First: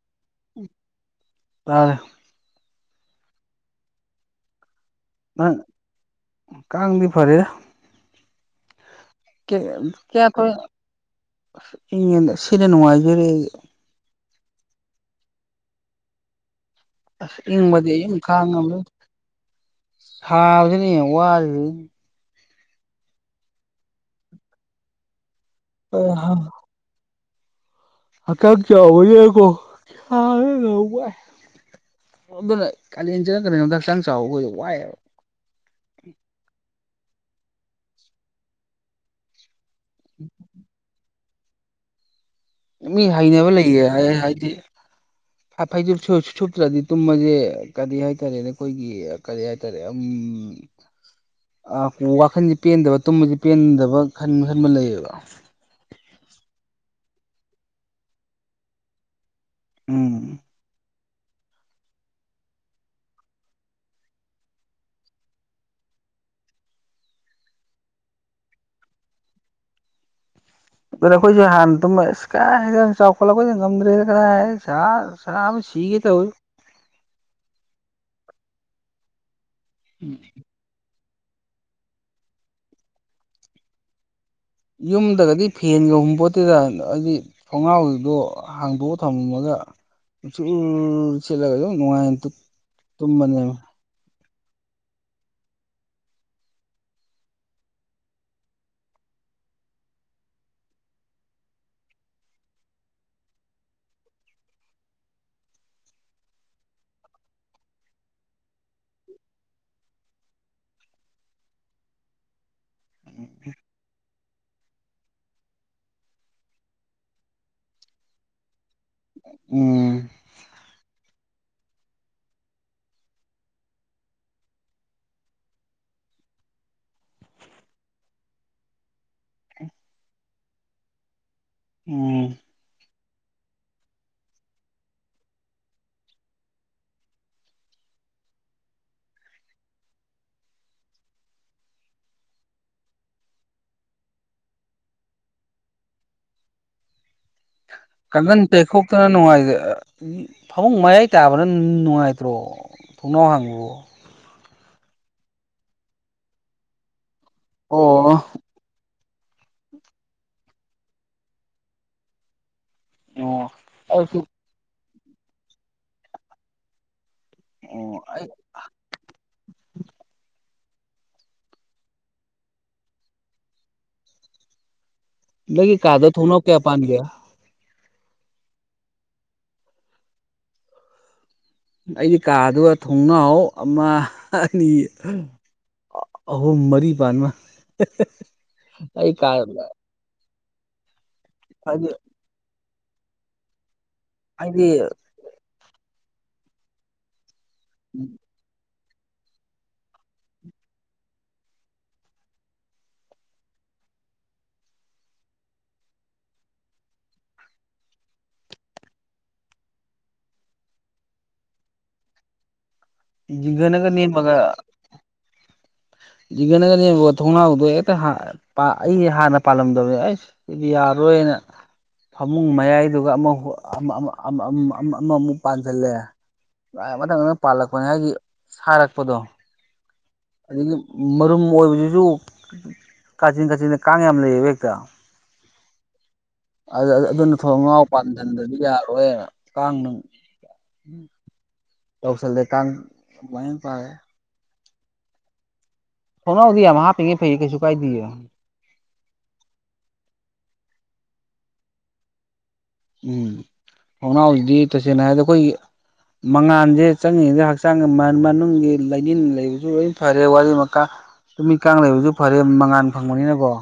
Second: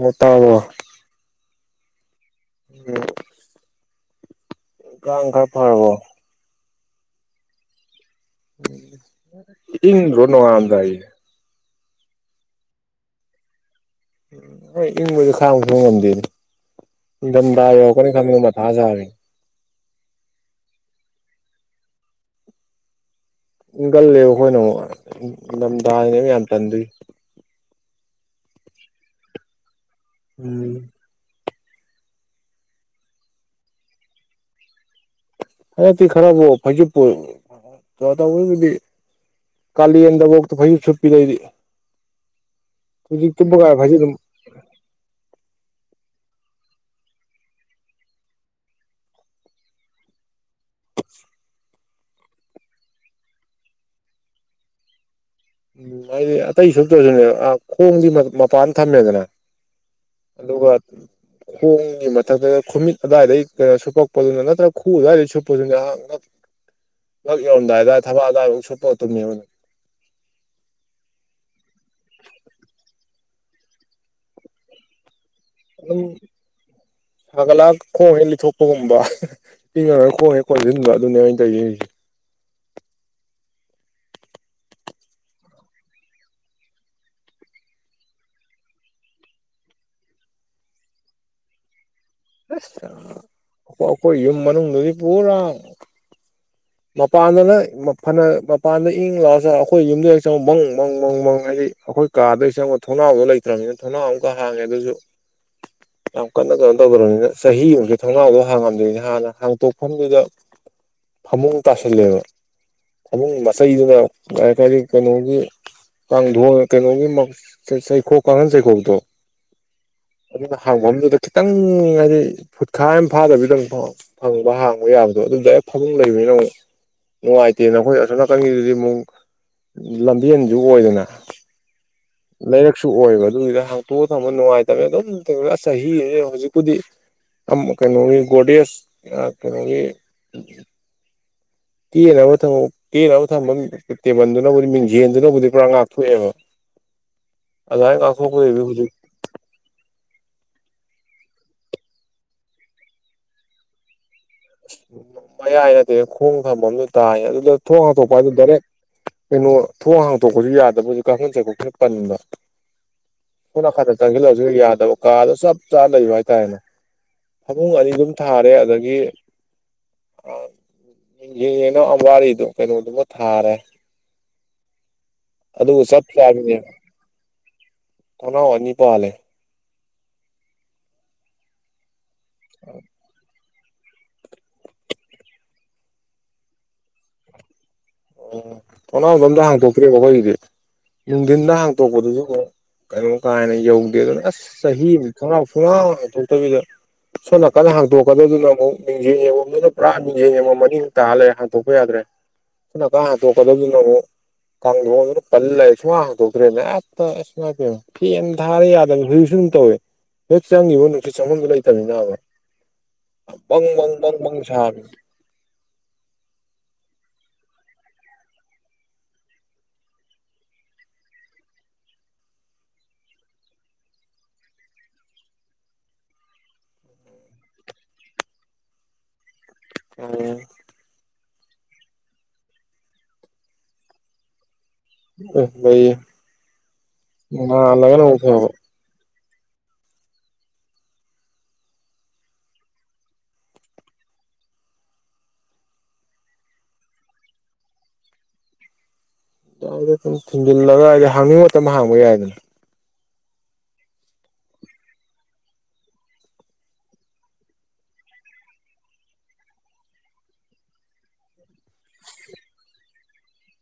ꯉꯇꯣ ꯇꯔ ꯎ ꯀ ꯈꯔ ꯅꯪ ꯐꯥꯔꯔꯕꯣ ꯀꯥꯡꯗꯤ ꯐꯔꯦ ꯏ ꯅ ꯑꯝꯗꯏ ꯁꯤꯗ ꯅꯨꯡꯉꯥꯏꯖꯔꯦ ꯍꯣꯏ ꯏꯪꯕꯁꯨ ꯈꯔ ꯑꯃ ꯈꯕ ꯑꯁ ꯉꯝꯗꯦꯅꯦ ꯗꯥ ꯏꯪꯕꯗꯤ ꯌꯥ ꯀꯅꯤ ꯊꯃꯤ ꯃ ꯊꯥꯖꯔ ꯁꯥꯕꯗꯤꯅꯦ ꯋꯥꯗꯤ ꯒꯜꯂꯦꯕ ꯑꯩꯈꯣꯏꯅ ꯅꯤꯡꯊꯗꯥꯅꯦ ꯌꯥꯝ ꯇꯟꯗꯣꯏꯏ ꯑ ꯀ ꯀ ꯑꯣꯏ ꯌꯥ ꯀꯣ ꯀ ꯎꯝ ꯑꯗꯨꯅ ꯀꯥꯂꯦꯟ ꯆꯅ ꯀꯗꯣꯝꯗ ꯍꯛꯆꯥꯡ ꯆꯥꯎꯕꯈ ꯋꯥꯏꯦꯕ ꯍ ꯈꯔ ꯐꯖꯤꯗꯤ ꯈꯂ ꯌꯦꯟꯗ ꯍꯇ ꯐꯩ ꯁꯄꯤꯗꯩꯗꯤ ꯃꯤ ꯍꯅꯕ ꯂꯩꯌꯦ ꯍꯥꯏꯗꯤꯗꯨ ꯁꯨꯞꯇ꯭ꯔꯗꯤ ꯇꯨꯝꯃꯁꯦ ꯀꯔꯤ ꯍꯥꯏꯇꯥꯔꯦ ꯅꯈꯣꯏꯒꯤ ꯀꯔꯤ ꯍꯥꯏꯇꯥꯔꯦ ꯎꯝ ꯑ ꯋꯥꯈꯟꯁꯦ ꯄꯦꯟꯗꯕ ꯇꯨꯝꯕꯁꯤꯦ ꯄꯦꯟꯗꯕ ꯈꯟ ꯈꯟꯕ ꯂꯩꯌꯦꯕ ꯎꯝ ꯍꯥꯏꯗꯤ ꯑꯇꯩ ꯁꯇꯧꯁꯨꯅꯦ ꯈꯣꯡꯗꯤ ꯃꯄꯥꯟ ꯊꯝꯃꯦꯗꯅ ꯎꯝ ꯑꯗꯨ ꯈꯣꯡꯒꯤ ꯃꯊꯛꯇ ꯈꯨꯃꯤꯠ ꯑꯗꯨꯋꯥꯏꯗꯩ ꯀꯩꯅꯣ ꯁꯨꯞꯄꯛꯄꯗꯨꯅ ꯅꯠꯇ꯭ꯔꯒ ꯈꯨ ꯑꯗꯨꯋꯥꯏꯗꯩ ꯁꯨꯞꯄꯗꯨꯅꯍ ꯂꯛ ꯌꯧꯝꯗꯥꯏꯗ ꯊꯕꯛ ꯑꯗꯨꯗꯥꯋꯥꯏ ꯑꯃꯨꯛ ꯁꯨꯞꯄꯣꯠꯇꯨꯝꯅꯦꯕꯅ ꯑꯗꯨ ꯑꯩꯈꯣꯏꯁꯨꯦ ꯍꯥꯟꯅ ꯇꯨꯝ ꯏꯁ ꯀꯥꯏ ꯍ ꯆꯥꯎꯈꯠꯂꯛꯄꯣꯏ ꯉꯝꯗ꯭ꯔꯦ ꯀꯗꯥ ꯁꯥ ꯁꯥꯕ ꯁꯤꯒꯦ ꯑꯗꯨꯝ ꯇꯧꯋꯤ ꯐꯒꯂꯥ ꯈꯣ ꯏ ꯂꯤ ꯊꯣꯛꯄꯒꯨꯝꯕ ꯏꯪꯉꯔꯒ ꯈꯣꯡꯉꯦ ꯈꯣꯟꯁꯤꯟꯕ ꯑꯗꯨꯅꯦ ꯑꯩꯅ ꯇꯧꯔꯤꯁꯦ ꯍꯖꯤꯛ ꯌꯨꯝꯗꯒꯗꯤ ꯐꯦꯟ ꯌꯧꯍꯨꯝ ꯄꯣꯠꯇꯦꯗ ꯍꯥꯏꯗꯤ ꯈꯣꯡꯒꯥꯎꯗꯣ ꯍꯥꯡꯗꯣꯛꯑ ꯊꯝꯃꯒ ꯆ ꯆꯠꯂꯒ ꯗꯨ ꯉꯥꯏ ꯑꯁꯣꯏ ꯌꯨꯨꯝ ꯃꯅꯨꯡ ꯗꯨꯒꯤ ꯄꯨꯔꯥ ꯃꯄꯥꯟꯗꯅ ꯐꯅ ꯃꯄꯥꯟꯗ ꯏꯪ ꯂꯥꯎꯑꯁꯨ ꯑꯩꯈꯣꯏ ꯌꯨꯝꯗ ꯍ ꯆꯪꯉ ꯃꯪ ꯃꯪ ꯃꯪ ꯃꯪ ꯍꯥꯏꯗꯤ ꯑꯈꯣꯏ ꯀꯥꯗꯩ ꯆꯪꯉꯕ ꯊꯣꯡꯅꯥꯎꯗꯣ ꯂꯩꯇ꯭ꯔꯕꯅꯤꯅ ꯊꯣꯡꯅꯥꯎ ꯑꯃꯨꯛꯀ ꯍꯥꯡꯉꯦ ꯑꯗꯨꯁꯨ ꯌꯥꯝ ꯀꯟꯅ ꯀꯩꯅꯣ ꯇꯧꯗ꯭ꯔꯕꯅꯤꯅ ꯆꯍꯤ ꯑꯃꯒꯤꯃꯨꯛꯀꯤ ꯊꯣꯡꯅꯥꯎꯗꯣ ꯍꯥꯡꯉꯝꯗꯣꯏꯅꯤ ꯍꯥꯟꯅ ꯍꯥꯡꯇꯣꯛꯐꯝꯗꯨꯗ ꯐꯃꯨꯡ ꯇꯁꯤꯜꯂꯦꯕ ꯐꯃꯨꯡ ꯃꯆꯩꯗꯨꯅ ꯂꯩ ꯀꯔꯤ ꯀꯩꯅꯣꯒꯤ ꯀꯥꯡꯊꯣ ꯀꯩꯅꯣꯒꯤ ꯆꯩꯈꯣꯛ ꯀꯥꯡꯈꯟ ꯆꯩꯈꯣꯛ ꯇꯣ ꯎꯝ ꯑꯗꯨꯅ ꯍꯥꯡꯐꯝꯗꯨꯗ ꯈꯤꯇꯪ ꯍꯥꯏꯗꯤ ꯐꯨꯠꯈꯥ ꯌꯥꯝ ꯐꯥꯗꯕꯤꯗꯪ ꯐꯪꯕ ꯍꯥꯡꯕ ꯌꯥꯕꯗꯣ ꯑꯗꯨꯗꯦꯛ ꯐꯪ ꯂꯩꯕꯅꯤꯅ ꯑꯃꯨꯛ ꯅꯨꯡꯉꯥꯏꯇꯦꯅ ꯑꯩꯈꯣꯏ ꯑꯁꯣꯝ ꯅꯥꯀꯟꯒꯤꯗꯨꯗꯤ ꯑꯃꯨꯛ ꯂꯝꯕꯦꯟꯁꯨ ꯑꯣꯏꯗꯅ ꯎꯝ ꯇꯨ ꯑꯣꯏꯑꯕ ꯑꯗꯨꯒꯤꯗ ꯍꯥꯡꯇꯣꯛꯑꯒ ꯊꯝꯕ ꯅꯨꯡꯉꯥꯏꯇꯕ ꯑꯗꯨꯝ ꯆꯍꯤ ꯍꯧꯖꯤꯛꯄꯨꯗꯤ ꯎꯝ ꯀꯩꯅꯣꯒꯤ ꯒꯣꯔꯗꯦꯖ ꯀꯩꯅꯣꯒꯤ ꯀꯦꯅꯕ ꯊꯝꯃ ꯀꯦꯅꯕ ꯊꯝꯐꯝ ꯇꯦꯕꯜꯗꯨꯅꯕꯨꯗꯤ ꯃꯤꯡꯖꯦꯟꯗꯨꯅꯕꯨꯗꯤ ꯄꯨꯔꯥ ꯉꯥꯛꯊꯣꯛꯑꯦꯕ [inaudible] ꯑꯗꯨꯃꯥꯏꯅ ꯀꯥꯡꯒꯟ ꯉꯥꯛꯊꯣꯛꯄꯗꯩꯗꯤ ꯍꯧꯖꯤꯛ ꯇꯦꯛꯊꯣꯛꯇꯨꯅ ꯅꯨꯡꯉꯥꯏꯖꯦ ꯐꯃꯨꯡ ꯃꯌꯥꯏ ꯇꯥꯕ ꯕꯔ꯭ ꯍꯣꯔꯦꯟ ꯅꯨꯡꯉꯥꯏꯇ꯭ꯔꯣ ꯊꯨꯡꯅꯥꯎ ꯍꯥꯡꯕꯕꯨ ꯃꯌꯥꯏ ꯅꯠꯇꯦ ꯈꯣꯡ ꯊꯐꯝꯁꯨ ꯇꯥꯏ ꯑꯗꯨꯗ ꯊꯣꯡ ꯑꯣ ꯍꯥꯊꯣꯛꯄ ꯍꯥꯏꯗ ꯗꯥꯏꯔꯦꯛ ꯀꯩꯅꯣ ꯊꯣꯡ ꯍꯥꯡꯇꯣꯛꯄꯁꯨ ꯌꯥꯗꯕ ꯍꯧꯖꯤꯛ ꯀꯥꯡꯈꯟ ꯆꯀꯣꯛꯈꯅ ꯄꯟꯕ ꯑꯣ ꯑꯩꯈꯣꯏꯅꯅꯥꯟꯗ ꯑꯩꯁꯨ ꯆꯪꯁꯤꯜꯂꯁꯨ ꯌꯥꯗꯕ ꯀꯥꯗ ꯆꯞ ꯆꯥꯅ ꯂꯩꯕ ꯍꯥꯏꯇꯥꯔꯦꯅꯦ ꯐꯃꯨꯡ ꯑꯅꯤ ꯑꯣ ꯑꯗꯨꯝ ꯑꯩ ꯊꯥꯔꯦ ꯑꯗꯒꯤ ꯌꯦꯅꯣ ꯑꯋꯥꯔ ꯏꯗꯨ ꯀꯩꯅꯗꯨꯕꯨ ꯊꯥꯔꯦ ꯅꯪꯒꯤ ꯑꯗꯨꯕꯨ ꯆꯞ ꯀꯥꯗ ꯊꯣꯡꯅꯥꯎ ꯆꯥꯃꯤ ꯀꯌꯥ ꯄꯥꯟꯒꯦ ꯀꯅꯥꯎ ꯑꯅꯤ ꯄꯥꯜꯂꯦ ꯑꯩꯗꯤ ꯀꯥꯗꯨ ꯊꯣꯡꯅꯥꯎ ꯑꯃ ꯑꯅꯤ ꯑꯍꯨꯝ ꯃꯔꯤ ꯄꯥꯟ ꯃꯥꯟ ꯑꯣ ꯊꯣꯅꯥꯎ ꯁꯨ ꯑꯝꯇ ꯍꯥꯡꯇꯣꯛ ꯇꯔꯦꯕ ꯑꯒꯣꯏꯒꯤꯗꯤ ꯅꯨꯡꯗꯤꯟꯗ ꯍꯥꯏꯗꯤ ꯍꯥꯡꯇꯣꯛꯄꯗꯨꯁꯨ ꯑꯃꯨꯛ ꯀꯩꯅꯣ ꯀꯥꯏ ꯍꯦꯅ ꯌꯧ ꯁꯦ ꯑꯁ ꯍꯥꯏꯗꯤ ꯆꯍꯤ ꯑꯃꯗ ꯈꯣꯡꯉꯥꯎ ꯁꯨꯡꯍꯥꯡ ꯍꯥꯡꯗꯣꯛꯇꯕꯤꯗ ꯁꯣꯝ ꯅꯥꯀꯟꯅ ꯍꯥꯡꯇꯣꯛꯀꯗꯧꯗꯨꯅ ꯑꯃꯨꯛ ꯃꯤꯖꯦꯜ ꯌꯦꯡꯉꯝꯕꯅ ꯄꯨꯔꯥ ꯃꯤ ꯅꯤꯡꯖꯦꯜ ꯌꯦꯡꯉꯣꯝ ꯑꯅꯤꯨ ꯇꯥꯍꯜꯂꯦ ꯍꯟꯗꯣꯛꯄ ꯌꯥꯗ꯭ꯔꯦ ꯅ ꯀꯥꯏ ꯇ ꯀꯗꯕꯨ ꯃꯨꯛ ꯀꯥꯡ ꯗꯣꯟ ꯗꯨꯅ ꯄꯜꯂꯩ ꯁꯨꯍꯥꯡ ꯍꯥꯡꯗꯣꯛꯇ꯭ꯔꯦꯅꯦ ꯍꯦꯇ ꯏꯁ ꯏꯃꯥꯏꯄꯦꯝ ꯐꯦꯟ ꯊꯥꯔꯦ ꯌꯥꯗꯕ ꯍꯨꯏ ꯁꯨ ꯨꯗꯨꯝ ꯇꯧꯋꯦ ꯍꯦꯛ ꯆꯪꯉꯤꯕ ꯅꯨꯡꯁꯤꯠ ꯆꯪꯕꯝꯗꯨ ꯂꯩꯇꯕꯅꯤꯅꯕ ꯕꯪ ꯖꯤꯒꯅꯒ ꯕꯪ ꯕꯪ ꯅꯦꯝꯃꯒ ꯕꯪ ꯁꯥꯕꯤꯅꯤ ꯖꯤꯒꯅꯒ ꯅꯦꯝꯃꯒ ꯊꯣꯅꯥꯎ ꯑꯩ ꯍꯥꯟꯅ ꯄꯥꯜꯂꯝꯗꯕꯅꯦ ꯑꯩ ꯁꯤꯗꯤ ꯌꯥꯔꯔꯣꯏꯅ ꯐꯃꯨꯡ ꯃꯌꯥꯏꯗꯨꯒ ꯑꯃ ꯑꯃꯃꯨꯛ ꯄꯥꯟꯁꯤꯜꯂꯦ ꯀꯥꯏ ꯃꯊꯡ ꯃꯊ ꯄꯂꯛ ꯞꯅꯦ ꯍꯥꯏꯒꯤ ꯁꯥꯔꯛꯄꯗꯣ ꯑꯦ ꯑꯗꯒꯤ ꯃꯔꯨꯝ ꯀꯣꯏꯕꯗꯨꯁꯨ ꯀꯥꯆꯤꯟ ꯀꯥꯆꯤꯟꯗ ꯀꯥꯡ ꯌꯥꯝ ꯂꯩꯌꯦꯕ ꯍꯦꯛꯇ ꯎ ꯂꯩꯌꯦ ꯑ ꯑꯗꯨ ꯑꯗꯨꯅ ꯊꯣꯡ ꯉꯥꯎ ꯉꯥꯜꯂꯒꯅ ꯑꯃꯨꯛ ꯄꯥꯟꯁꯤꯟꯗ ꯐꯕ ꯌꯥꯔꯣꯏꯅ ꯀꯥꯡ ꯅꯨꯡ ꯇꯧꯁꯜꯂꯦ ꯇꯥꯡ ꯃꯥꯏ ꯄꯥꯔꯦ ꯊꯣꯡꯅꯥꯎꯗꯤ ꯌꯥꯝꯃ ꯍꯥꯞꯄꯤꯉꯩ ꯐꯩ ꯀꯩꯁꯨ ꯀꯥꯏꯗꯦ ꯁꯨꯝ ꯊꯤꯟꯖꯤꯜꯂꯒꯏꯗꯤ ꯍꯥꯡꯅꯤꯡꯕ ꯃꯇꯝ ꯍꯥꯡꯕ ꯌꯥꯏꯗꯅ ꯎꯝ ꯊꯣꯡꯅꯥꯎ ꯖꯤꯗꯤ ꯇꯁꯦꯡꯅ ꯍꯥꯏꯗꯤ ꯑꯩꯈꯣꯏꯒꯤ ꯃꯉꯥꯟꯁꯦ ꯆꯪꯉꯤꯉꯗ ꯍꯛꯆꯥꯡꯒꯤ ꯃꯅꯨꯡꯒꯤ ꯂꯥꯏꯅꯤꯡ ꯂꯩꯕꯁꯨ ꯂꯣꯏ ꯐꯔꯦ ꯋꯥꯔꯤ ꯃꯥ ꯅꯨꯃꯤꯠ ꯀꯥꯡ ꯂꯩꯕꯁꯨ ꯐꯔꯦ ꯃꯉꯥꯟ ꯐꯪꯕꯅꯤꯅꯀꯣ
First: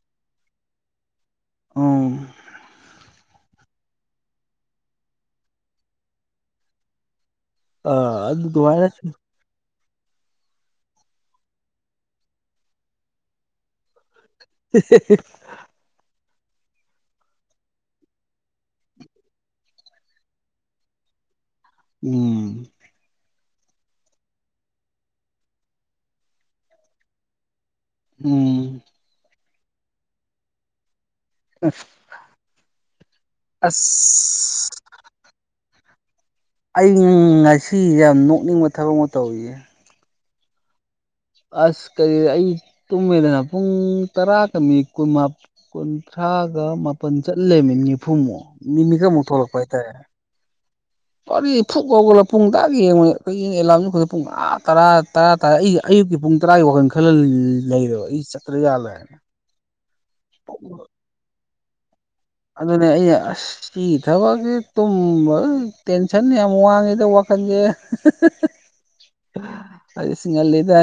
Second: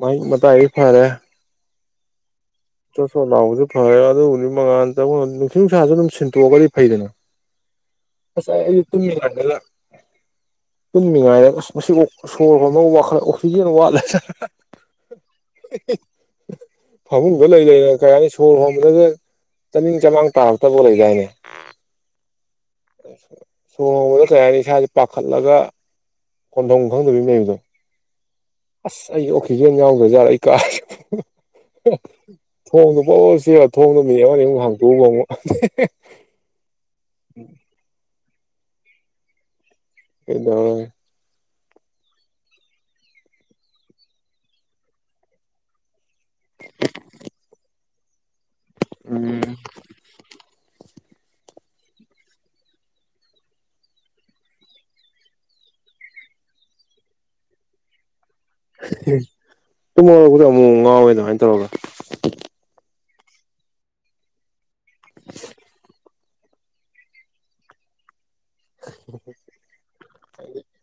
ꯋꯥ ꯃ ꯇꯏ ꯐꯔꯦ ꯎ ꯂꯥꯎꯁꯨ ꯐꯔꯦ ꯑꯗꯨ ꯅꯨꯃꯤꯠ ꯃꯉꯥꯅꯤ ꯆ ꯅꯨꯡꯁꯤ ꯅꯨꯡꯁꯥꯁꯨ ꯑꯗꯨꯝ ꯁꯤꯟꯇꯣꯛꯑꯒꯗꯤ ꯐꯩꯗꯅ ꯑ ꯑꯁ ꯏꯗꯤ ꯑꯗꯨꯃꯥꯏꯅ ꯇꯨꯝꯃꯤ ꯂꯗꯂ ꯄꯨꯟꯃꯤꯉꯥꯏꯔ ꯃꯁꯤ ꯁꯣꯔ ꯍꯨꯝ ꯋꯥꯈꯠꯂ ꯑꯣꯛꯁꯤꯖꯦꯟ ꯋꯥꯠꯂꯦ [unintelligible] ꯐꯥꯃꯨꯡꯒ ꯂꯩ ꯂꯩꯔ ꯀꯩ ꯍꯥꯏꯅꯤ ꯁꯣꯔ ꯍꯣꯟꯕꯗꯒ ꯆꯃꯤꯡ ꯆꯃꯥꯡ ꯇꯥ ꯍꯞꯇꯕꯨ ꯂꯩꯗꯥꯏꯅꯦ ꯎꯝ ꯁꯨꯍꯣꯡꯕꯗ ꯀꯩ ꯍꯥꯏꯅꯤ ꯏꯁꯥꯥꯁꯦ ꯄꯥꯈꯠꯂꯒ ꯀꯣꯟꯊꯣꯡ ꯈꯪꯗꯕꯤ ꯃꯕꯗꯣ ꯎꯝ ꯐꯤꯖꯦꯟ ꯌꯥꯎꯗ꯭ꯔꯖꯥꯔꯛ ꯑꯩ ꯀꯥꯦ ꯑ ꯊꯣꯡꯗꯨꯣ ꯄꯥꯎ ꯆꯦꯕ ꯊꯣꯡꯗꯣ ꯃꯤ ꯑꯃꯅꯤ ꯑꯃꯨꯛ ꯍꯥꯡꯇꯣꯛꯎ ꯉ ꯑꯃꯛ ꯑ ꯉꯁꯤ ꯌꯥꯝ ꯅꯣꯛꯅꯤꯡꯕ ꯊꯕꯛ ꯑꯃ ꯇꯧꯋꯌꯦ ꯑꯦꯗꯝꯃ ꯑꯁ ꯀꯔꯤ ꯑꯩ ꯇꯨꯝꯃꯤꯗꯅ ꯄꯨꯡ ꯇꯔꯥꯒ ꯃꯤ ꯀꯨꯟ ꯀꯨꯟ ꯊ꯭ꯔꯥꯒ ꯃꯥꯄꯟ ꯆꯠꯂꯦ ꯃꯤꯠ ꯅꯤꯐꯨꯃꯨꯛ ꯃꯤ ꯃꯤꯈꯃꯨꯛ ꯎꯝ ꯊꯣꯛꯂꯛꯄ ꯍꯥꯏꯇꯥꯔꯦ ꯋꯥꯔꯤ ꯐꯨꯛ ꯀꯧꯒꯂ ꯄꯨꯡ ꯇꯔꯥ ꯌꯦꯡꯉꯅꯦ ꯑꯦꯂꯥ ꯄꯨꯡ ꯇ ꯑꯌꯨꯛꯀꯤ ꯄꯨꯡ ꯇꯔꯥꯒꯤ ꯋꯥꯈꯜ ꯈꯜꯂ ꯂꯩꯔꯦꯕ ꯑꯩ ꯆꯠꯇ꯭ꯔꯥ ꯌꯥꯜꯂꯦ ꯍꯥꯏꯅ ꯇꯨꯝꯃꯛꯄꯗꯤ ꯑꯃꯨꯛ ꯉꯥꯎꯋꯦ ꯑꯗꯨꯃꯥꯏꯅ ꯇꯧꯔꯒ ꯑꯗꯨꯅꯦ ꯑꯩ ꯁꯤ ꯊꯕꯛꯀꯤ ꯇꯨꯝ ꯁꯟ ꯌꯥꯝ ꯋꯥꯡꯉꯦꯗ ꯋꯥꯈꯟꯁꯦ ꯑꯔꯤ ꯁꯤ ꯂꯩꯇ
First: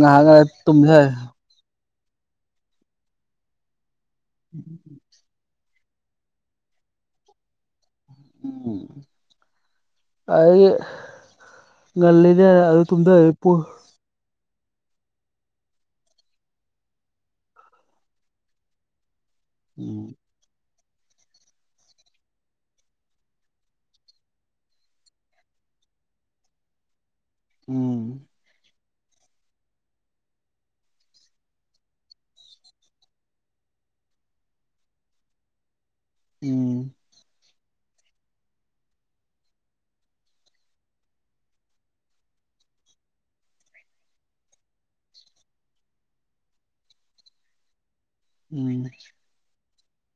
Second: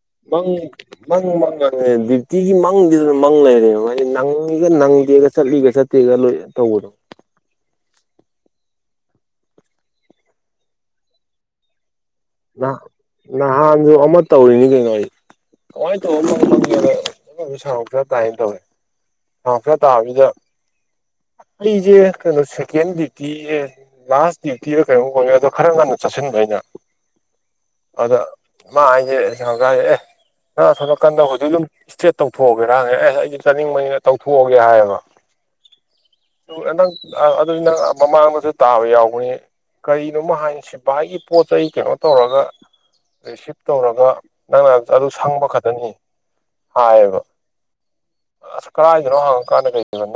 ꯉꯍꯒ ꯃꯪ ꯇꯨꯁ ꯃꯪ ꯃꯪꯉꯅꯦ ꯗ꯭ꯌꯨꯇꯤꯒꯤ ꯃꯪꯗꯤꯗꯅ ꯃꯪ ꯂꯩꯔꯦꯕꯗꯤ ꯅꯪꯉꯒ ꯅꯪꯗꯦꯒ ꯆꯠꯂꯤꯒ ꯆꯠꯇꯦꯒ ꯂꯣꯏ ꯇꯧꯕꯗꯣ ꯎꯝ ꯑꯗꯤ ꯉꯜꯂꯤꯗ ꯑꯗꯨ ꯅꯍꯥꯟ ꯇꯗ ꯅꯍꯥꯟꯁꯨ ꯑꯃ ꯇꯧꯔꯤꯅꯤ ꯀꯩꯣ ꯋꯥꯔꯤꯦ ꯍꯣ ꯁ ꯇꯥꯏ ꯇꯃꯦ ꯍ ꯐꯦ ꯎꯝ ꯇꯥꯗ ꯑꯩꯁꯦ ꯀꯩꯅꯣ ꯁꯦꯀꯦꯟ ꯗ꯭ꯌꯨꯇꯤ ꯂꯥꯁ ꯗ꯭ꯌꯨꯇꯤꯗ ꯀꯩꯅꯣ ꯀꯧꯉꯦ ꯑꯗꯣ ꯈꯔ ꯉꯟꯅ ꯆꯠꯁꯤꯟꯕꯩꯩꯅ ꯎꯝ ꯑꯗ ꯃꯥ ꯀꯔꯦ ꯑ ꯁꯣꯂꯛꯀꯥꯟꯗ ꯍꯧꯖꯤꯛ ꯑꯗꯨꯝ ꯏꯁꯇ꯭ꯔꯦꯠ ꯇꯧꯊꯣꯛꯑꯒꯦꯔ ꯑꯦꯁ ꯑꯩꯗꯤ ꯆꯠꯅꯤꯡꯕꯅꯤꯅ ꯇꯧꯊꯣꯛꯑꯒꯦ ꯍꯥꯏꯌꯦꯕ ꯎꯝ ꯑꯦꯅ ꯑꯗꯨ ꯅꯪ ꯃꯃꯥꯡꯗꯁꯨ ꯇꯥꯕ ꯌꯥꯎꯕꯅꯤ ꯀꯔꯤꯅꯣꯃ ꯍꯥꯏ ꯁꯤ ꯚꯥꯏꯒꯤ ꯄꯣꯠ ꯆꯩꯩ ꯀꯩꯅꯣ ꯇꯧꯔꯒ ꯔꯤꯁꯤꯞ ꯇꯧꯔꯒ ꯅꯪꯅ ꯑꯗꯨ ꯁꯪꯕ ꯈꯛꯇꯅꯤ ꯍꯥꯏꯕ ꯑꯁ ꯎꯝ ꯀꯗꯥꯥꯏꯗꯅꯣ ꯍꯪꯉꯀꯥꯟꯗ ꯀꯩꯅꯣ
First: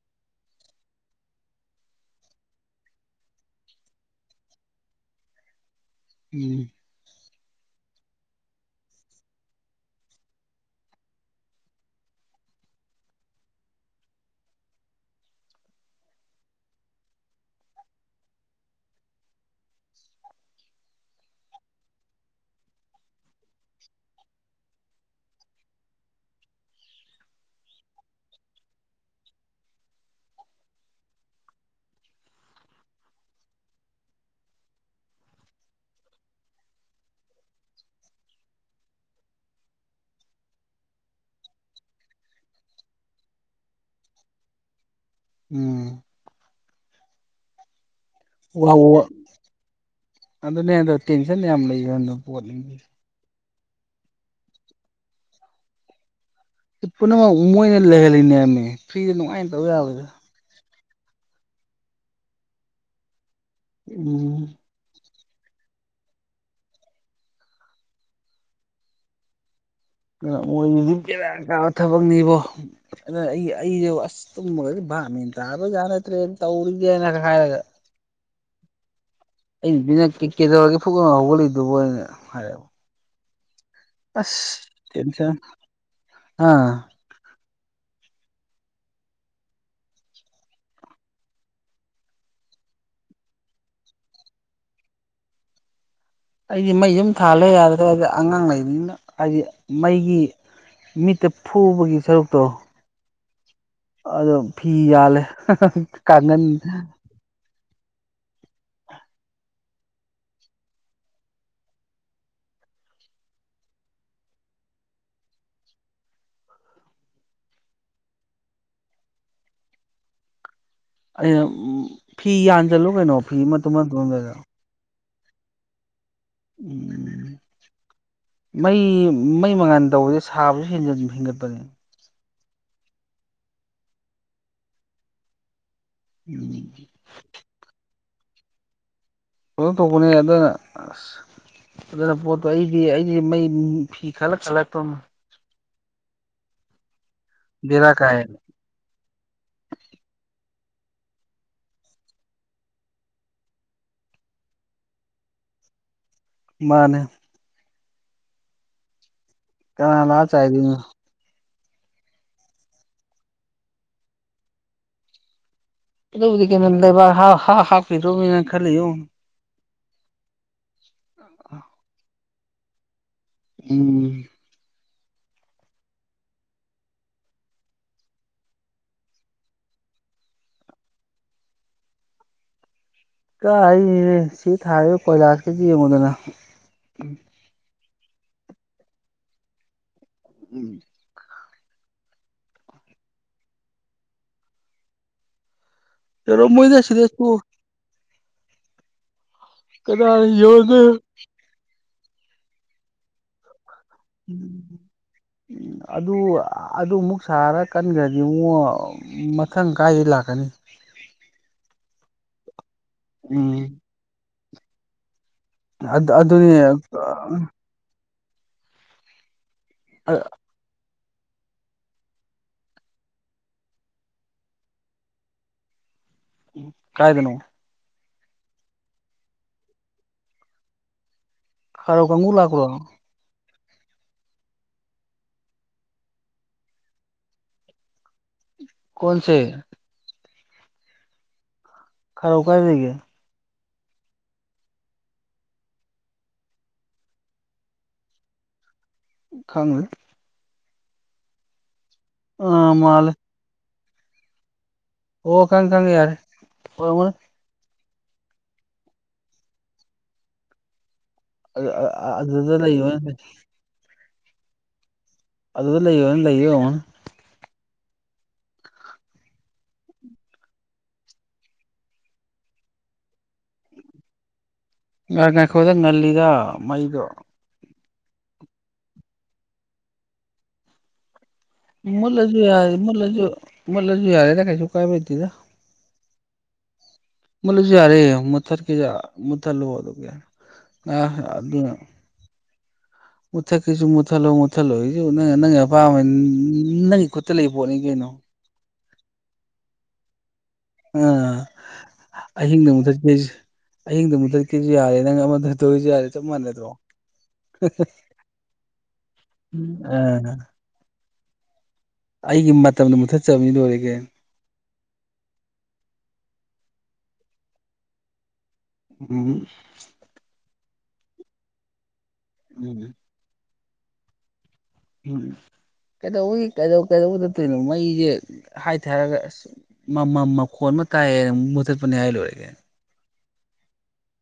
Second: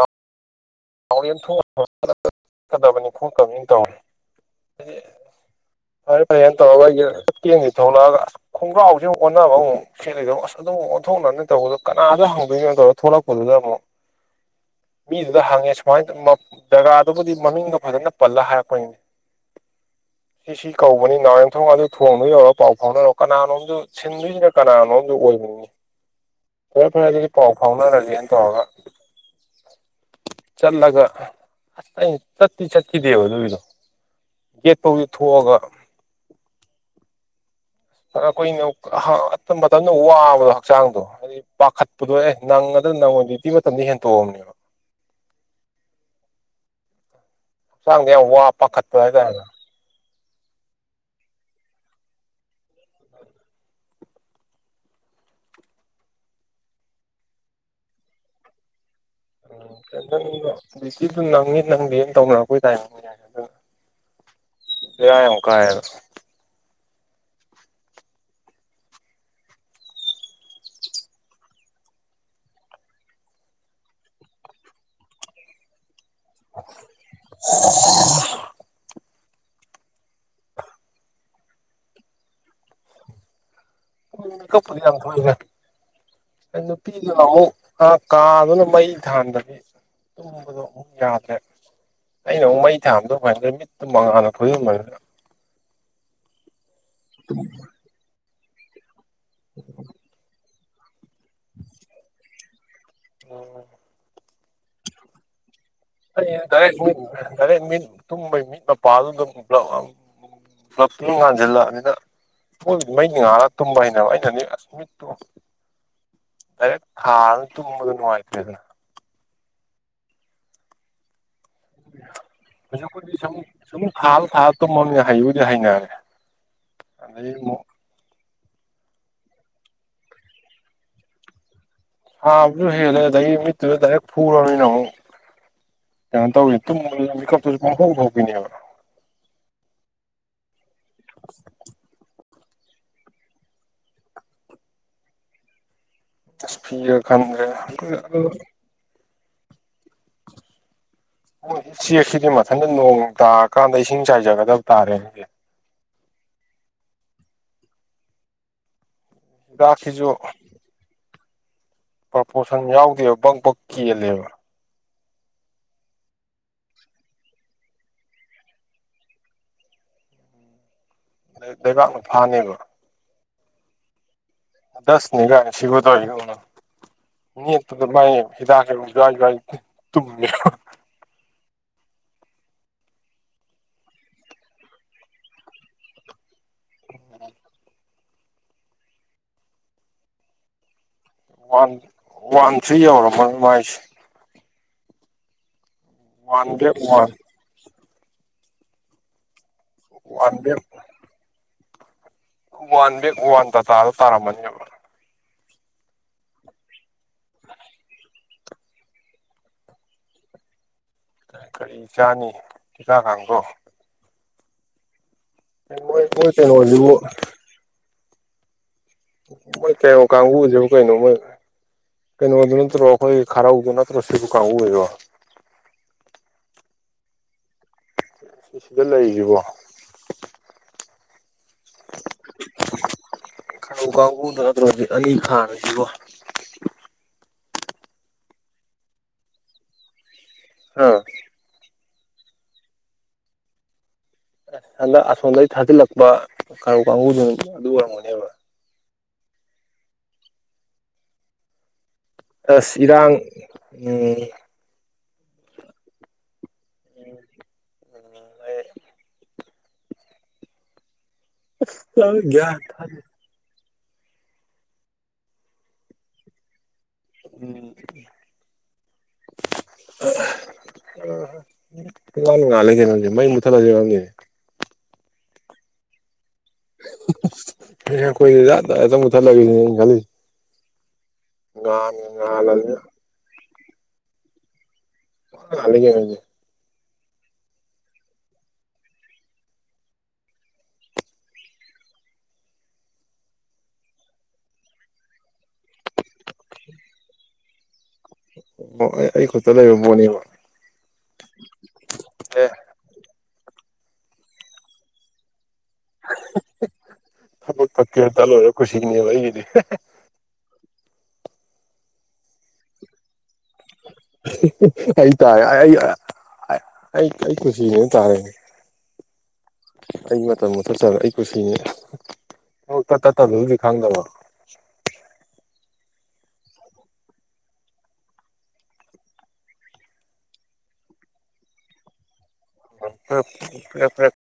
ꯆꯠꯀꯗꯕꯅꯤ ꯈꯣꯟ ꯀꯅ ꯇꯧꯔꯤ ꯐꯔ ꯐ ꯑꯦ ꯎꯝ ꯇ ꯍꯦ ꯀꯦꯡꯁꯤ ꯊꯣꯛꯂꯛꯑꯒ ꯑꯁ ꯈꯣꯡꯒ꯭ꯔꯥꯎꯁꯦ ꯑꯣꯟꯅꯅꯕ ꯑꯃꯨꯛ ꯁꯦꯠꯂꯤꯗꯣ ꯑꯁ ꯑꯗꯨꯝ ꯑꯣꯟꯊꯣꯛꯅꯅꯤ ꯇꯧꯕꯗꯣ ꯀꯅꯥꯗ ꯊꯣꯛꯂꯛꯄꯗꯨꯗ ꯑꯃꯨꯛ ꯃꯤꯗꯨꯗ ꯍꯪꯉꯦ ꯁꯨꯃꯥꯏꯅ ꯖꯒꯥꯗꯨꯕꯨꯗꯤ ꯃꯃꯤꯡꯗꯣ ꯐꯖꯅ ꯄꯜꯂ ꯍꯥꯏꯔꯛꯄꯅꯦ ꯁꯤ ꯁꯤ ꯀꯧꯕꯅꯤ ꯅꯥꯎꯔꯦꯝꯊꯣꯡ ꯑꯗꯨ ꯊꯣꯡꯗꯨ ꯌꯧꯔꯒ ꯄꯥꯎ ꯐꯥꯎꯅꯔꯣ ꯀꯅꯥꯅꯣꯝꯗ ꯁꯤꯟꯗꯣꯏꯁꯤꯅ ꯀꯅꯥꯅꯣꯝ ꯑꯣꯏ ꯐꯔꯦ ꯐꯔꯦ ꯑꯗꯨꯗꯤ ꯄꯥꯎ ꯐꯥꯎꯅꯔꯒꯦꯅ ꯇꯧꯔꯒ ꯆꯠꯂꯒ ꯑꯁ ꯆꯠꯇꯤ ꯆꯠꯈꯤꯗꯦꯕ ꯑꯗꯨꯒꯤꯗꯣ ꯌꯦꯄ ꯊꯣꯛꯑꯒ ꯀꯈꯨꯏꯅ ꯃꯇꯝꯗ ꯋꯥꯕꯗꯣ ꯍꯛꯆꯥꯡꯗꯣ ꯍꯥꯏꯗꯤ ꯄꯥꯈꯠꯄꯗꯣ ꯑꯦ ꯅꯪ ꯅꯪꯉꯣꯟꯗꯤꯇꯤ ꯃꯇꯝꯗ ꯍꯦꯟꯇꯣꯛꯑꯕꯅꯦꯕ ꯎꯝ ꯍꯛꯆꯥꯡꯁꯦ ꯌꯥꯝ ꯋꯥ ꯄꯥꯈꯠꯄ ꯍꯥꯢ ꯇꯥꯔꯦ ꯑꯗꯨꯅꯦ ꯍꯥꯢꯗꯣ ꯇꯦꯟꯁꯟ ꯌꯥꯝ ꯂꯩꯒꯟꯕ ꯄꯣꯠꯅꯤ ꯁꯤ ꯄꯨꯝꯅꯃꯛ ꯃꯣꯏꯅ ꯂꯩꯍꯜꯂꯤꯅꯦꯃꯤ ꯐ꯭ꯔꯤꯗ ꯅꯨꯡꯉꯥꯏꯅ ꯇꯧ ꯌꯥꯕꯗ [unintelligible] [unintelligible] ꯅꯪꯗꯦ ꯇꯧꯅꯔꯛꯄꯩ ꯇꯥꯢꯃꯤꯡꯅꯤꯅꯦ ꯑꯗꯨꯅ ꯎꯝ ꯕꯦꯔꯥ ꯌꯥꯝ ꯀꯥꯢꯌꯦꯕ ꯃꯣꯏꯁꯤꯗꯤ ꯕꯦꯔꯥ ꯀꯥꯕ ꯊꯕꯛꯅꯤꯕꯣ ꯑꯩꯅ ꯑꯩꯁꯦ ꯇꯨꯝꯕꯒꯥꯁꯦ ꯕꯥꯞ ꯃꯦꯟ ꯇꯥꯕ ꯖꯥꯠ ꯅꯠꯇ꯭ꯔꯦ ꯇꯧꯔꯤꯁꯦꯅ ꯍꯥꯏꯔꯒ ꯑꯩ ꯅꯨꯄꯤꯅ ꯀꯩꯗꯧꯔꯒꯦ ꯐꯨꯛ ꯍꯧꯒꯠꯂꯤꯗꯨꯕꯣꯅ ꯍꯥꯏꯔꯦꯕ ꯃꯤꯀꯞꯄꯨꯗꯤ ꯌꯥꯝ ꯊꯣꯛꯢꯗ ꯇꯦꯟꯁꯟ ꯑꯗꯩ ꯑꯥ ꯅꯨꯄꯤꯅ ꯑꯃꯣꯛ ꯀꯥꯗꯨꯅ ꯃꯩ ꯊꯥꯟꯗꯕꯤ ꯇꯨꯝꯕꯗꯣ ꯑꯃꯨꯛ ꯌꯥꯗ꯭ꯔꯦ ꯑꯩꯅ ꯑꯃꯨꯛ ꯃꯩ ꯊꯥꯟꯕꯗꯨ [unintelligible] ꯃꯤꯠꯇꯨ ꯃꯉꯥꯜꯅ ꯐꯨꯖꯤꯟꯕꯅꯤꯅ ꯑꯩꯗꯤ ꯃꯩ ꯁꯨꯝ ꯊꯥꯜꯂꯦ ꯌꯥꯗ꯭ꯔꯦ ꯍꯥꯏꯗꯤ ꯑꯉꯥꯡ ꯂꯩꯕꯅꯤꯅ ꯍꯥꯏꯗꯤ ꯃꯩꯒꯤ ꯃꯤꯠꯇ ꯐꯨꯕꯒꯤ ꯁꯔꯨꯛꯇꯣ ꯑꯣ ꯑꯗꯣ ꯐꯤ ꯌꯥꯜꯂꯦ ꯀꯥꯡꯒꯟ ꯗꯥꯢꯔꯦꯛ ꯃꯤꯠ ꯇꯨꯝꯕꯩ ꯃꯤꯠ ꯃꯄꯥꯜꯗꯨ ꯑꯗꯨꯝ ꯕ꯭ꯂꯥꯞꯇꯨꯅ ꯉꯥꯟꯁꯤꯜꯂꯛꯑꯅꯤꯅ ꯃꯣꯢꯕꯨꯗꯤ ꯃꯩ ꯉꯥꯜꯂꯒ ꯇꯨꯝꯕ ꯍꯩꯅꯕ ꯑꯩꯅ ꯃꯤꯠꯇꯨ ꯗꯥꯢꯔꯦꯛ ꯊꯥꯜꯂ ꯇꯨꯝꯕꯗꯨ ꯅꯨꯡꯉꯥꯏꯇꯦꯗꯅ ꯑꯩꯅ ꯐꯤ ꯌꯥꯟꯖꯜꯂꯨ ꯍꯧꯖꯤꯛꯄꯨꯗꯤ ꯀꯩꯅꯣ ꯁꯨꯝ ꯐꯤ ꯃꯇꯨꯝ ꯁꯨꯝꯊꯥꯜꯂ ꯃꯇꯨꯝꯗꯨꯗ ꯊꯥꯜꯂ ꯇꯨꯝꯃꯝꯅꯤꯅ ꯍꯩꯕꯨꯗꯤ ꯍꯩꯅꯔꯦ ꯎꯝ ꯑꯗꯩ ꯑꯃꯨꯛ ꯃꯩ ꯃꯩ ꯃꯉꯥꯜ ꯇꯧꯕꯗꯁꯦ ꯁꯥꯕꯁꯨ ꯍꯦꯟꯒꯠꯄꯅꯦ ꯁꯥꯕꯁꯨ ꯍꯦꯜꯂꯦ ꯑꯗꯩ ꯃꯤꯠꯇꯨꯗ ꯗꯥꯢꯔꯦꯛ ꯐꯨꯔꯝꯅꯤꯅ ꯑꯃꯣꯛ ꯀꯩꯅꯣ ꯇꯧꯋꯦ ꯇꯨꯝꯕꯗꯨꯁꯨ ꯃꯤꯠꯀꯞꯇꯨꯁꯨ ꯄꯨꯡꯊꯣꯛ ꯊꯣꯛꯄꯤꯅꯦꯕ ꯑꯗꯨ ꯇꯧꯕꯅꯦ ꯑꯗꯨꯅ ꯑꯁ ꯑꯗꯨꯅ ꯄꯣꯠꯇꯣ ꯑꯩꯗꯤ ꯑꯩꯗꯤ ꯃꯩ ꯐꯤ ꯈꯜꯂ ꯈꯜꯂ ꯇꯨꯝꯃꯤ ꯑꯁ ꯐꯤꯒꯥꯡ ꯈꯟꯗ꯭ꯔꯦꯗ ꯕꯦꯔꯥ ꯀꯥꯏ [unintelligible] [unintelligible] ꯎꯆꯦꯛꯁꯤꯗꯤ ꯃꯊꯟꯇ ꯅꯣꯡ ꯇꯥꯔꯀꯥꯟꯗ ꯏꯁꯤꯡ ꯆꯥꯏꯖꯒꯗꯕ ꯇꯥꯔꯦꯟ ꯁꯤꯗꯤ [inaudible] ꯃꯥꯅꯦ ꯀꯥꯅ ꯍꯤꯗꯥꯛꯁꯤꯁꯨ ꯂꯥꯛꯑ ꯆꯥꯢꯗꯣꯢꯅꯣ ꯄ꯭ꯔꯄꯣꯔꯁꯟ ꯌꯥꯎꯗꯦꯕ ꯕꯛ ꯕꯛ ꯀꯦꯜꯂꯦꯕ ꯑꯗꯨꯕꯨꯗꯤ ꯀꯩꯝ ꯈꯟꯅꯨ ꯂꯩꯕꯥꯛ ꯍꯥꯞ ꯍꯥꯞ ꯍꯥꯞꯈꯔꯗꯣꯅꯤꯅ [unintelligible] ꯑ ꯂꯩꯕꯥꯛꯅ ꯐꯥꯅꯦꯕ ꯎꯝ ꯗꯁꯅꯤꯒꯥꯏꯅ ꯁꯤꯕꯨ [unintelligible] [unintelligible] ꯅꯦꯠꯄꯗ ꯃꯥꯏ ꯍꯤꯗꯥꯛ ꯖ꯭ꯋꯥꯢ ꯖ꯭ꯋꯥꯢ ꯇꯨꯝꯃꯤꯕ ꯀꯥꯏꯁꯤꯅꯦ ꯁꯤ ꯊꯥꯔꯤꯕ ꯀꯣꯏꯂꯥꯁ ꯀꯥꯡꯁꯤ ꯌꯦꯡꯉꯨꯗꯅ ꯎꯝ ꯋꯥꯟ ꯋꯥꯟ ꯊ꯭ꯔꯤ ꯌꯧꯔꯝꯃꯅꯤ ꯃꯥꯏꯁꯦ ꯋꯥꯟ ꯕꯦꯛ ꯌꯧꯔꯝꯃꯣꯢꯗ ꯁꯤꯗ ꯋꯥꯟ ꯇꯣꯛ ꯀꯗꯥꯢ ꯋꯥꯟ ꯕꯦꯛ ꯌꯧꯗꯣꯢꯅꯣ ꯋꯥꯟ ꯕꯦꯛ ꯋꯥꯟ ꯇꯥꯇꯗꯨ ꯇꯥꯔꯝꯃꯅꯦꯕ ꯎꯝ ꯑꯗꯨ ꯑꯗꯨ ꯑꯃꯨꯛ ꯁꯥꯔ ꯀꯟꯒ꯭ꯔꯗꯤ ꯑꯃꯨꯛ ꯃꯊꯪ ꯀꯥꯏꯗꯒꯤ ꯂꯥꯛꯀꯅꯤ ꯀꯔꯤ ꯆꯥꯅꯤ ꯊꯤꯀ ꯀꯥꯡꯕꯨ ꯎꯝ [unintelligible] ꯑꯗꯨ ꯃꯣꯢ ꯑꯗꯨꯅꯦ ꯀꯩꯅꯣꯁꯤꯕꯨ ꯃꯣꯏ ꯀꯩꯔꯥꯎ ꯀꯥꯡꯕꯨꯁꯤꯕꯨ ꯀꯩꯅꯣ ꯃꯣꯢ ꯀꯩꯅꯣꯗꯨ ꯅꯠꯇ꯭ꯔꯣ ꯑꯩꯈꯣꯏ ꯈꯔꯥꯎꯗꯣ ꯅꯠꯇ꯭ꯔꯣ ꯁꯤꯕꯨ ꯀꯥꯡꯕꯨ ꯁꯤꯕꯣ [unintelligible] ꯀꯥꯏꯗꯅꯣ ꯁꯤ ꯁꯤꯗ ꯂꯩꯁꯤꯕꯣ ꯈꯥꯔꯧ ꯀꯪꯕꯨ ꯂꯥꯛꯄꯔꯣ ꯈꯥꯔꯧ ꯀꯥꯡꯕꯨꯗꯨ ꯅꯠꯇꯔꯣ ꯑꯂꯤ ꯈꯥꯟꯁꯤꯀꯣ ꯀꯣꯟꯁꯦ ꯍꯥ ꯈꯥꯔꯧ ꯀꯥꯏ ꯂꯩꯒꯦ ꯑꯁ ꯍꯟꯗꯛ ꯑꯁꯣꯝꯗꯒꯤ ꯊꯥꯖꯤꯜꯂꯛꯄ ꯈꯥ ꯇꯧ ꯀꯥꯡꯕꯨꯁꯤꯡꯗꯣ ꯑꯗꯨ ꯑꯣꯏꯔꯝꯒꯅꯤꯕ ꯈꯉꯨ ꯑꯥ ꯑꯁ ꯃꯥꯜꯂꯦ ꯏꯔꯥꯡ ꯎꯝ ꯑꯣ ꯀꯪ ꯀꯪꯉꯦ꯫ꯌꯥꯔꯦ ꯎ ꯑꯗꯨ ꯑꯗꯨꯗ ꯒ꯭ꯌꯥꯟ ꯂꯩꯕꯥ ꯇꯥꯗꯦ ꯑꯗꯨꯗ ꯂꯩꯌꯣꯅꯦ ꯂꯩꯔꯤ ꯑꯣꯏꯔꯝꯅꯤ꯫ ꯎꯝ ꯄꯨꯛꯉꯜ ꯉꯜꯂꯦ ꯀꯩꯅꯣ ꯍꯧꯖꯤꯛ ꯃꯩ ꯃꯨꯠꯊꯠꯂꯥꯁꯤꯔꯥ ꯈꯪꯗꯦ ꯉ ꯉꯥꯏꯈꯣꯗ ꯉꯜꯂꯤꯗ ꯃꯩꯗꯣ ꯏꯨꯊꯠꯂꯒꯅꯦ ꯈꯜꯂꯤꯁꯦ ꯉꯥꯟꯒ ꯃꯨꯂꯖꯨ ꯌꯥꯏ ꯉꯥꯜꯂꯕꯅꯤꯅ ꯃꯂꯖꯨ ꯃꯂꯖꯨ ꯌꯥꯔꯦꯗ ꯀꯩꯁꯨ ꯀꯥꯏꯕ ꯂꯩꯇꯦꯗ ꯄꯨꯛꯉꯜ ꯉꯜꯂꯦ ꯀꯩꯅꯣ ꯍꯧꯖꯤꯛ ꯃꯨꯠꯂꯥꯁꯨ ꯌꯥꯔꯦ ꯃꯨꯊꯠ ꯀꯦꯁꯨ ꯃꯨꯊꯠꯂꯣ ꯑꯗꯨꯝ ꯌꯥꯔꯦ ꯑ ꯑꯗꯨꯅꯥ ꯃꯨꯠꯊꯠꯀꯦꯁꯨ ꯃꯨꯠꯊꯠꯂꯣ ꯃꯨꯠꯊꯠꯂꯣꯁꯨ ꯅꯪ ꯅꯪꯒꯤ ꯑꯄꯥꯝꯕ ꯅꯪꯒꯤ ꯈꯨꯠꯇ ꯂꯩꯕ ꯄꯣꯠꯅꯤ ꯀꯩꯅꯣ ꯑꯩ ꯈꯨꯠꯇ ꯂꯩꯕ ꯄꯣꯠꯅꯦꯕ ꯑꯥ ꯑꯦ ꯑꯍꯤꯡꯗ ꯃꯨꯊꯠꯀꯦ ꯑꯍꯤꯡꯗ ꯃꯨꯊꯠꯀꯦꯁꯨ ꯌꯥꯔꯦ ꯅꯪ ꯑꯃꯗ ꯇꯧꯖꯤ ꯌꯥꯔꯦ ꯆꯞ ꯃꯥꯥꯟꯅꯥꯗꯔꯣ ꯍ ꯐꯛ ꯇꯜꯣ ꯑꯣꯏꯋ ꯈꯨꯁꯤꯒꯤꯅꯦꯕ ꯑꯩꯒꯤꯗꯤ ꯑꯥ ꯑꯩꯒꯤ ꯃꯇꯝꯗꯣ ꯃꯨꯊꯠ ꯆꯕꯤ ꯂꯣꯏꯔꯦ꯫ ꯀꯩꯅꯣ ꯑꯩ ꯇꯥꯔꯦ ꯑꯩ ꯀꯁꯤꯅꯦꯅ ꯇꯥꯔꯦ ꯎꯝ ꯆꯠꯆꯔ ꯑꯩ ꯀꯨꯁꯤꯅꯤ ꯎꯝ ꯇꯠ ꯇꯠꯇꯕꯗꯨꯗꯤ ꯈꯪꯗꯕ ꯎꯝ [unintelligible] ꯀꯩꯗꯧꯕ ꯀꯩꯗꯧ ꯀꯩꯗꯧꯕꯗꯠꯇꯣꯏꯅꯣ ꯃꯩꯁꯦ ꯍꯥꯏꯊꯦ ꯍꯥꯏꯔꯒ ꯑꯁ ꯃꯃꯝ ꯃꯈꯣꯟ ꯀꯥꯏ ꯃꯨꯊꯥꯠ ꯄꯅꯦ ꯍꯥꯏꯂꯣꯏꯔꯦ꯫ ꯀꯔꯤꯅꯣ ꯑ